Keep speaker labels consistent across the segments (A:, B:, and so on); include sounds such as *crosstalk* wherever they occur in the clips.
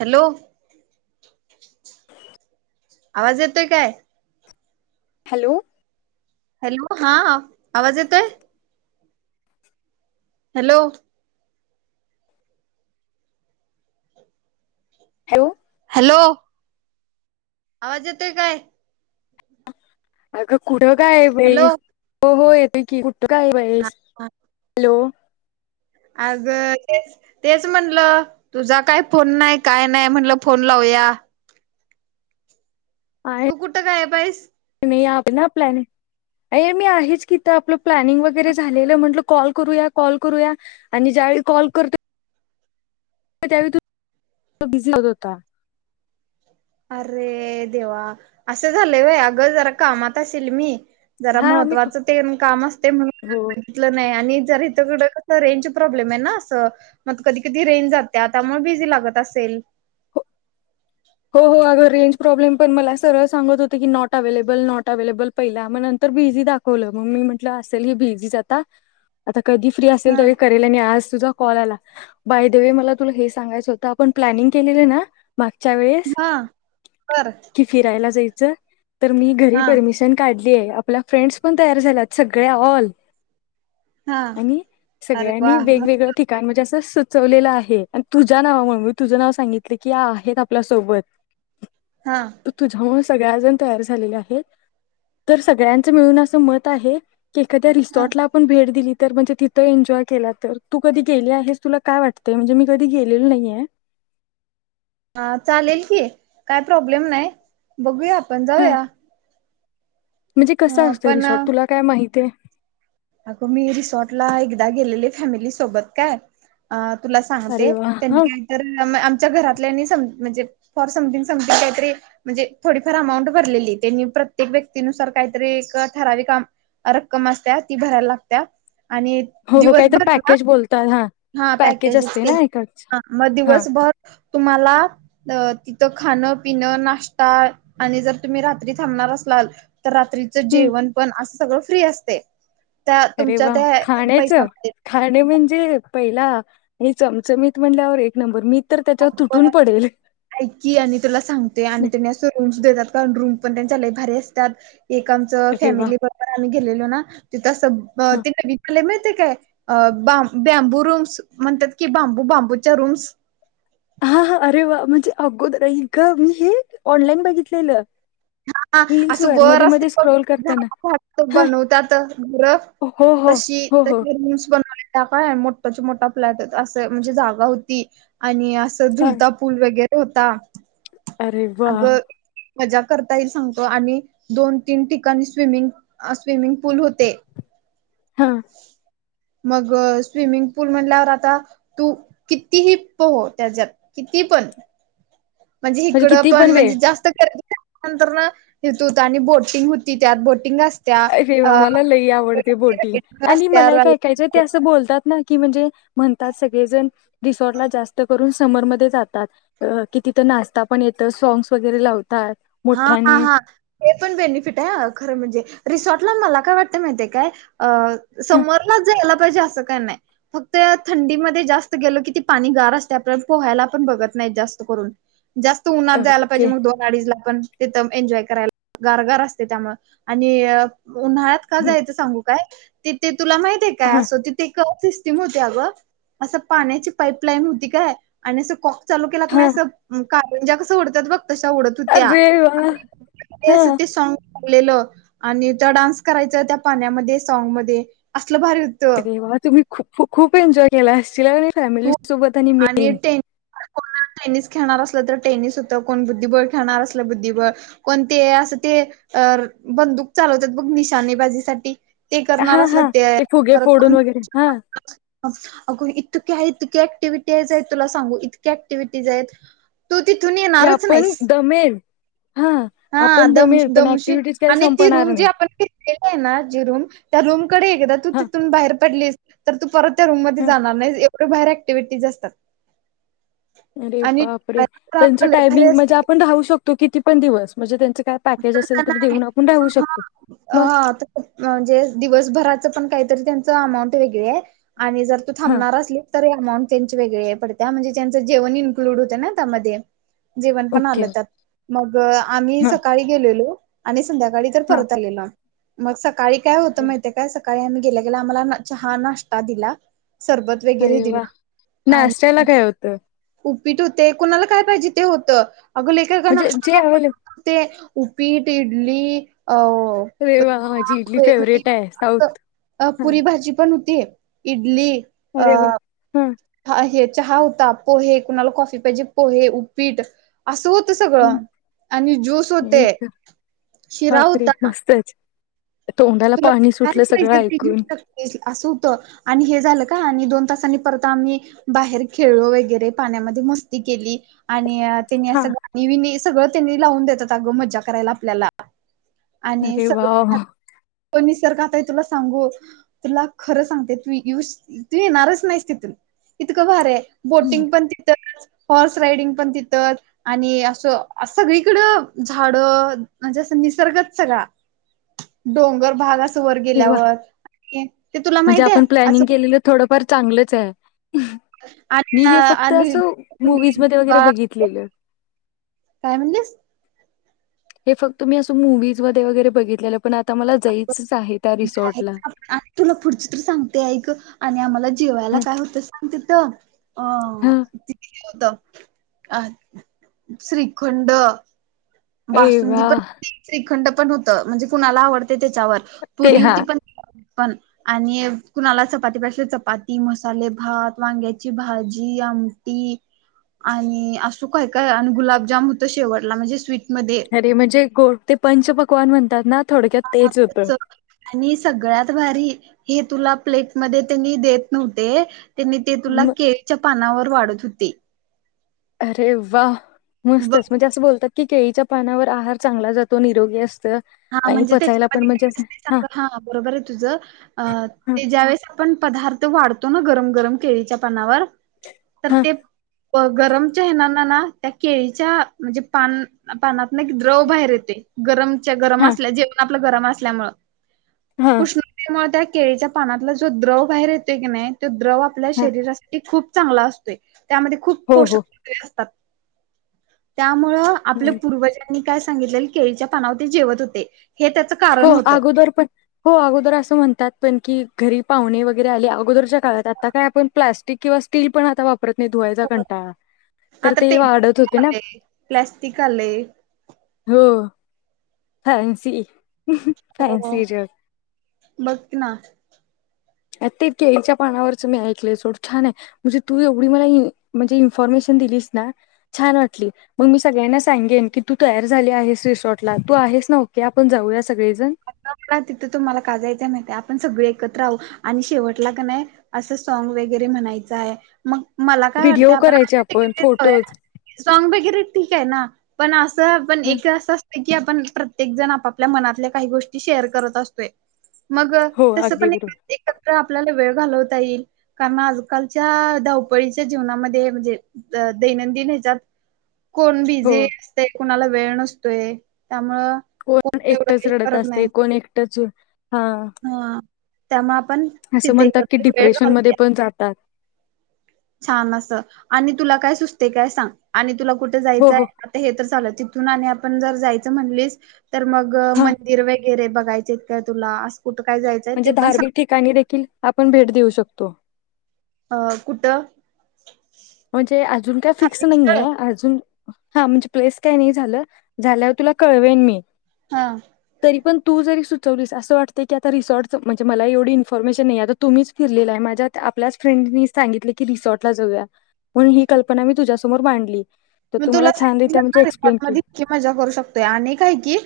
A: Hello आवाज येतोय काय?
B: हॅलो.
A: हॅलो हा आवाज येतोयं? हॅलो.
B: हॅलो.
A: हॅलो. आवाज येतोय काय?
B: अगं कुठं गायब
A: हॅलो
B: हाईस? हो हो येतोय की. कुठं गायब
A: हा
B: हाईस? हॅलो
A: आग तेच तेच म्हणलं तुझा काय फोन नाय काय नाय म्हणलं फोन लावया. तू कुठं गायब हाईस?
B: मी अभी ना प्लॅनिंग ए मी आहेच किथं हित आपलं प्लॅनिंग वगैरे झालेलं म्हटलं कॉल करूया कॉल करूया. आणि ज्यावेळी कॉल करतोय त्यावेळी तू बिझी लागत होता.
A: अरे देवा असं झालंय व्हय अगं जरा कामात असेल मी. जरा
B: हा मी
A: महत्त्वाचं तेन कामं असतयं
B: हो
A: म्हणून तलं नाय आणि जर इथकडं कसं रेंजच प्रॉब्लेम आय ना असं. म आता कधी कधी रेंज जातिया त्यामुळ बिझी लागत असेल.
B: हो हो अग रेंज प्रॉब्लेम पण मला सरळ सांगत होत की नॉट अवेहेलेबल नॉट अववेलेबल. पहिला म नंतर बिझी दाखवलं मग मी म्हटलं असेल ही बिझीच आता.
A: *inaudible*
B: आता कधी फ्री असेल
A: हा
B: त्या वेळी कर ल आणि आज तुजा कॉल आला. बाय द वे मला तुला हे सांगायच होत आपण प्लनिंग केलेली ना. च्या वेळेस
A: हा बर
B: की फिरायला जायच तर मी
A: हा
B: घरी परमशन काढली ए आपल्या फ्रेंड्स पण तयार झाल्यात सगळ्या ऑल.
A: हा
B: आणि
A: अरे वा
B: सगळ्यांनी
A: मस्त.
B: वेगवेगळं ठिकाण म्हणजे असं सुचवलेलं आहे आणि तुझ्या नावा मूळ, मी तुझं नाव सांगितलं की आहेत आप ल्यासोबत.
A: हा.
B: तर तुझ्यामुळ सगळ्याजण तयार झालेल्या आहेत तर सगळ्यांचं मिळून असं मत आहे एखाद्या
A: हा
B: रिसॉर्ट ला आपण भेट दिली तर म्हणजे तिथं एन्जॉय केला तर तू कधी गेले आहेस तुला काय वाटतंय? म्हणजे मी कधी गेलेल नाहीये.
A: हा चालेल की काय प्रॉब्लेम नाय बघूया आपण
B: हा
A: जाऊया.
B: म्हणजे कसा
A: अ
B: असत
A: पण
B: रिसॉर्ट तुला काय माहितय?
A: अगं मी रिसॉर्ट ला एकदा गेलेले फॅमिली सोबत काय. अ तुला
B: अरे
A: सांगते
B: वा हा
A: त्यांनी काय तर आमच्या घरातल्यानी सम म्हणजे फॉर समथिंग समथिंग कायतरी म्हणजे थोडीफार अमाऊंट भरलेली त्यांनी प्रत्येक व्यक्तीनुसार कायतरी एक ठरावी अमा रक्कम असत्या ती भरायला लागत्या. आणि
B: हो हो काय तर
A: दिवसभर ना
B: पॅकेज बोलतात हा.
A: हा
B: पॅकेज
A: पॅकेजच
B: असते
A: की
B: ना एकाच
A: हा म
B: हा
A: दिवसभर तुम्हाला अ तिथं खाणं पिणं नाष्टा आणि जर तुम्ही रात्री थांबणार असलाल तर रात्रीचं
B: हम्म
A: जेवण पण असं सगळं फ्री असते त्या
B: अरे
A: तुमच्या
B: वा
A: त्या
B: खाण्याचं
A: पैशामध्ये
B: खाणे म्हणजे पहिला आणि चमचमीत म्हणल्यावर एक नंबर मी तर त्याच्यावर तुटून पडेल‌
A: ऐक की आणि तुला सांगते आणि त्यांनी असं रूम्स देत्यात कारण रूम पण त्यांच्या लई भारी असत्यात एक आमचं
B: अरे वा
A: फॅमिली बरोबर आम्ही गेलेलो ना तिथं असं
B: हा
A: ते नवीन आलंय मिळते काय अ बां बँबू रूम्स म्हणत्यात की बांबू बांबूच्या रूम्स
B: हा हा अरे वा म्हणजे अगोदर आई गं मी हे ऑनलाईन बघितलेलं
A: हा असं
B: रील्सवर
A: वर
B: मध्ये-मध्ये
A: असते बघ
B: स्क्रोल करताना.
A: झाडात
B: हां.
A: बनवतात घर
B: हो, हो.
A: तशी
B: हो, हो.
A: तशी रूम्स बनवल्यात त्या कनाय मोठाच्या मोठा फ्लॅट होता असं म्हणजे जागा होती आणि असं
B: छान.
A: झुलता पूल वेगेरे होता
B: अरे वाह!
A: अगं मजा करता येईल सांगतो आणि दोन तीन ठिकाणी स्विमिंग स्विमिंग पूल होते.
B: हा
A: मग स्विमिंग पूल म्हणल्यावर आता तू कितीही पोह त्याज्यात किती पण म्हणजे हिकडं पण म्हणजे जास्त करायचं काय नंतरनं इथ हुतं आणि बोटिंग हुती त्यात बोटिंग अस
B: रेवा मला लई आवडते बोटिंग आणि मला एक
A: रस्त्यावर
B: ऐकायच्याय ते असं बोलतात ना की म्हणजे म्हणतात सगळेजण रिसॉर्टला जास्त करून समरमध्ये जातात अ कि तिथं नाचता पण येतं सोंग्स वगैरे लावतात
A: हा हा
B: मोठ्याने.
A: हा ते पण बेनिफिट आहे खरं म्हणजे रिसॉर्टला मला काय वाटतं माहिते काय अ
B: हं,
A: समरलाच जायला पाहिजे असं काय नाय फक्त थंडीमध्ये जास्त गेलो कि ती पाणी गार असत्या आपल्याला पोहायला पण बघत नाहीत जास्त करून जास्त उन्हात जायाला
B: ओके.
A: पाहिजे मग दोन अडीचला पण तिथं एन्जॉय करायला गारगार असते त्यामुळं आणि अ उन्हाळ्यात का
B: हं,
A: जायचं सांगू काय ती ती तुला माहिते काय
B: हां,
A: असं ति ते क स्टीम हुती अगं असं पाण्याची पाईप लाईन होती काय आणि असं कॉक चालू केला का नाय
B: हां.
A: असं मग करंज्या कसं उडत्यात बघ तशा उडत हुत्या
B: अरे वाह!
A: आणि ते
B: हां.
A: असं ते साँग लावलेलं आणि त्या डान्स करायचा त्या पाण्यामध्ये साँगमध्ये असलं भारी होतं
B: अरे वा तुम्ही खूप खूप एन्जॉय केला असशतीला की नाही
A: खूप आणि टेन कोण टेनिस खेळणार असलं तर टेनिस होतं कोण बुद्धिबळ खेळणार असलं तर बुद्धिबळ कोण ते असं ते अ बंदूक चालवत्यात बघ निशानेबाजीसाठी ते करणार
B: हां,
A: असला
B: हां.
A: ते हाय
B: फुगे
A: परत
B: फोडून
A: कोण
B: वगैरे हां,
A: अगं तक्या इतकी ऍक्टिव्हटी आहेत तुला सांगू इतक्या ऍक्टिव्हिटिज आहेत तू तिथून
B: की
A: येणारच
B: आपण
A: नाहीस
B: दमेल हां,
A: हा
B: आपण
A: दम
B: दमेल पण
A: दमशील
B: ॲक्टिव्हिटीज काही
A: आणि ती
B: संपणार
A: रूम जी
B: नाही.
A: आपण घेत लेली हाय ना जी रूम त्या रूमकडे एकदा तू
B: हां,
A: तिथून बाहेर पडलीस तर तू परत त्या रूममधे
B: हां.
A: जाणार नाहीस एवढे बाहेर ऍक्टिव्हटीज असतात
B: अरे
A: आणि
B: बाप रे त्यांचं
A: भारी
B: टायमिंग म्हणजे
A: असते
B: आपण राहू शक तो किती पण दिवस म्हणजे त्यांचं काय पॅकेज असेल तर देऊन आपण राहू
A: हा
B: शकतो मग
A: हा म्हणजे दिवसभराचं पण काहीतरी त्यांच अमाऊंट वेगळे आहे आणि जर तू
B: हां,
A: थांबणार असस तरी अमाऊंट त्यांची वेगळी आहे पडते. त्या म्हणजे त्यांचं जेवण इन्क्लूड होत ना त्यामध्ये जेवण पण
B: ओके.
A: आलं त्यात मग आम्ही
B: हां,
A: सकाळी गेलेलो आणि संध्याकाळी तर
B: हां.
A: परत आलेल मग सकाळी काय होतं
B: अरे
A: माहितीय काय सका सकाळी आम्ही गेल्या गेला आम्हाला चहा नाश्ता दिला सरबत वगैरे
B: अरे
A: दिले
B: वाह!
A: आणि
B: नाश्त्याला
A: मग
B: काय होतं?
A: उपीट होते कुणाला काय पाहिजे ते होतं अगोले काका
B: म्हणजे जे
A: नाता
B: अवेलेबल
A: ते उपीट इडली अ
B: अरे वा माझी इडली फेवरेट आहे साऊथ हा
A: भजी पण होते. इडली.
B: अरे वा ह.
A: हा हे चहा होता पोहे कुणाला कॉफी पाहिजे पोहे, उपीट असं होत
B: हं.
A: सगळं आणि ज्यूस होते शिरा
B: बापरे
A: होता
B: मस्तच. तोंडाला
A: तुला
B: पाणी
A: काय
B: सुटलं सगळं
A: पाहिजे ते घेऊ
B: ऐकून.
A: शकते असं होत. आणि हे झालं का आणि दोन तासांनी परत आम्ही बाहेर खेळो वगैरे पाण्यामध्ये मस्ती केली आणि त्यांनी
B: हा
A: असं गाणी विणी सगळं त्यांनी लावून देतात अगं मजा करायला आपल्याला.
B: अरे वा.
A: पण निसरगता आहे तुला सांगू तुला खरं सांगते तू ये तू येणारच नाहीस तिथून इतकं भारी आहे. बोटिंग पण तिथच हॉर्स रायडिंग पण तिथं आणि असं सगळीकडं झाड म्हणजे असं निसर्गच सगळा. डोंगर भाग असं वर
B: अरे वाह!
A: गेल्यावर ते तुला
B: म्हणजे
A: माहीती आहे
B: आपण प्लॅनिंग
A: असं
B: केलेलं थोडंफार चांगलंच आहे.
A: आणि
B: मी हे फक्त
A: आणि
B: असं मुवीज मधे वगैरे बघितलेलं.
A: काय म्हणतेस?
B: हे फक्त मी असं मूवीज मध्ये वगैरे बघितलेलं पण आता मला जायचंच आहेत.
A: तुला पुढची तर सांगते ऐक आणि आम्हाला जेवायला
B: हं,
A: काय होत सांगतेथ अ
B: हं.
A: तिथ होत अ श्रीखंड.
B: अरे
A: बासुंदी पण
B: वाह!
A: श्रीखंड पण होत म्हणजे कुणाला आवडते त्याच्यावर
B: ते
A: परी
B: हा
A: होती पण. पण. आणि कुणाला चपाती प चपाती, मसाले भात, वांग्याची भाजी, आम ती आणि असू काय काय आणि गुलाबजाम होते शेवटला म्हणजे स्वीटमध्ये
B: अरे म्हणजे कोणते पंच पकवान म्हणतात ना थोडक्यात
A: हा
B: तेच होतं.
A: आताच आणि सगळ्यात भारी हे तुला प्लेट मध्ये त्यांनी देत नव्हते. त्यांनी ते
B: म
A: तुला केळीच्या पानावर वाढत होते.
B: अरे वा
A: बघ
B: मस्तस म्हणजे बोलतात की केळीच्या पानावर आहार चांगला जातो निरोगी असत
A: हा
B: आणि
A: म्हणजे
B: पचायला पण
A: त्याच्यामध्ये
B: म्हणजे
A: काय असते
B: हां,
A: सांग हा बरोबर आहे तुझं. अ
B: हां,
A: ते ज्या वेळेस आपण पदार्थ वाढतो ना गरम गरम केळीच्या पानावर तर
B: हां,
A: ते गरमच्या ये ना त्या केळीच्या म्हणजे पान पानात ना की द्रव बाहेर येते गरम. जे गरम
B: हां,
A: असल्या जे पण आपल्या गरम असल्यामूळ
B: हां,
A: उष्णते मूळ केळीच्या पानातला जो द्रव बाहेर येतोय कणी तो द्रव आपल्या
B: हां.
A: शरीरासाठी खूप चांगला असतोय. त्यामध्ये खूप
B: हो,
A: पोषक
B: हो.
A: *unintelligible* असतात, त्यामुळं आपलं
B: नाही.
A: पूर्वज त्यांनी काय सांगितलय केळीच्या पाना वरती जेवत होते हे त्याच
B: हो अगोदर पण हो अगोदर असं म्हणतात पण की घरी पाहुणे वगैरे आले अगोदरच्या काळात आता काय आपण प्लास्टिक किंवा स्टील पण आता वाप रत नाही धुवायचा कंटाळा तर
A: आता
B: ते वाढत होते
A: पेपर
B: ना.
A: आले प्लॅस्टिक आले
B: हो. *unintelligible*
A: हो
B: फॅन्सी जग.
A: बघ ना.
B: आ ते केळीच्या पानावरच मी ऐकलंय सोडं छान आहे. म्हणजे तू एवढी मला म्हणजे इन्फॉर्मेशन दिलीस ना छान वाटली. मग मी सगळ्यांना सांगेन की तू तयार झाली आहेस रिसॉर्टला. तू आहेस ना ओके आपण जाऊया सगळेजण?
A: बला तिथं तुम्हाला का जायच माहतीय आपण सगळे एकत्र आहो आणि शेवटला कणी असं सॉग वगैरे म्हणायचं आहे मग मला काय वाटतं
B: व्हिडिओ
A: आपण
B: करायचे आपण फोटोज
A: *unintelligible* सॉग वगैरे ठीक आहे ना पण असं पण एक असं की आपण प्रत्येक जण आपापल्या मनातल्या काही गोष्टी शेअर करत असतोय. मग
B: हो
A: तस
B: अगदी
A: पण
B: बरोबर
A: एकत्र आपल्याला वेळ घालवता येईल. कारण आजकालच्या धावपळीच्या जीवनामध्ये म्हणजे अ दैनंदिन ह्याच्यात कोण बिझी
B: हो
A: असतय कुणाला वेळ नसतोय त्यामुळं
B: कोण
A: एवढं
B: एकटच
A: काही
B: रडत
A: करत नाही
B: असतय कोण एकटच झू हा.
A: हा त्यामुळे आपण
B: असं
A: तिथे
B: म्हणतात की
A: एकत्र वेळ
B: डिप्रेशन मध्ये
A: घालवूया
B: पण जात
A: छान असं आणि तुला काय सुचते काय सांग आणि तुला कुठं
B: हो
A: जायचंय?
B: हो
A: हे तर चाल तिथून आणि आपण जर जायचं म्हणलीस तर मग
B: हा
A: मंदिर वगैरे बघायचे तर तुला अस कुठ काय जायचं
B: म्हणजे धार्मिक ठिकाणी देखील आपण भेट देऊ शकतो.
A: अ कुठं?
B: म्हणजे अजून काय फिक्स
A: धार्मिक
B: नाहीये
A: स्थळ
B: अजून हा म्हणजे प्लेस काय नाही झालं झाल्यावर तुला कळवेन मी.
A: हा.
B: तरी पण तू जरी सुचवलीस असं वाटतय की आता रिसॉर्टच म्हणजे मला एवढ इनफर्मेशन नाही हे आ तुम्हीच फिरलेल आहे माझ्या आपल्याच फ्रेंडनी सांगितलं की रिसॉर्ट ला जाऊया. म्हणून ही कल्पना मी तुझ्यासमोर मांडली तर तुम्हाला छानरित्या म्हणजे एक्सप्लेन केली.
A: की मजा करू शकतोय आणि काय की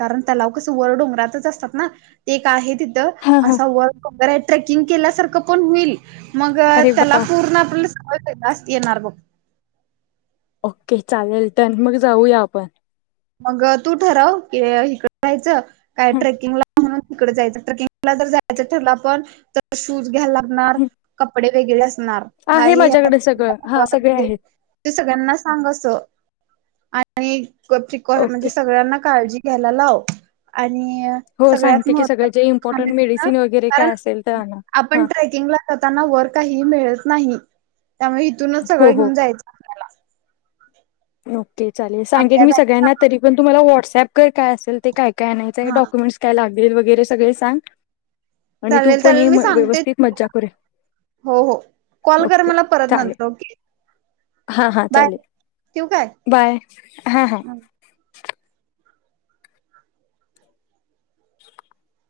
A: कारण तलाव कसं वर डोंगरातच असतात ना एक आहे तिथं
B: हा हा
A: असा वर रे ट्रेकिंग केल्यासारखं पण होईल मग
B: अरे वा
A: त्याला पूर्ण आप *unintelligible* येणार बग.
B: ओके चालेल डन मग जाऊया आपण.
A: मग तू ठरव की इकड जायचं काय
B: हं,
A: ट्रेकिंगला म्हणून तिकडे जायच ट्रेकिंगला जर जायचं ठरल पण तर शूज घ्यायला लागणार
B: हं.
A: कपडे वेगळे असणार
B: आहे माझ्याकडे सगळं हा सगळे आहेत
A: *unintelligible* ते सगळ्यांना सांग अस आणि प्रिकॉश
B: ओके
A: म्हणजे सगळ्यांना काळजी घ्यायला लाव आणि
B: हो
A: सगळ्यात
B: सांगते की सगळं, जे
A: महत्त्वाचं
B: इम्पॉर्टंट मेडिसिन वगैरे काय असेल तर आणा.
A: पण
B: हा
A: ट्रेकिंगला करताना वर काही मिळत नाही त्यामुळे इथूनच
B: हो
A: सगळं
B: हो
A: घेऊन जायचं. आपल्याला
B: ओके चालेल सांगेल
A: आपल्या
B: मी
A: बॅग
B: सगळ्यांना तरी पण तु मला व्हॉट्सअप कर काय असेल ते काय काय आणायचं
A: हा
B: डॉक्युमेंटस काय लागेल वगैरे सगळे सांग. आणि तू
A: चालेल
B: पण ये
A: चालेल मी सांगते
B: व्यवस्थित मज्जा करूया.
A: हो हो कॉल कर
B: ओके
A: मला परत नंतर, ओके.
B: हा हा
A: बाय
B: चालेल.
A: ठेवू काय?
B: बाय. हा हां. *inaudible*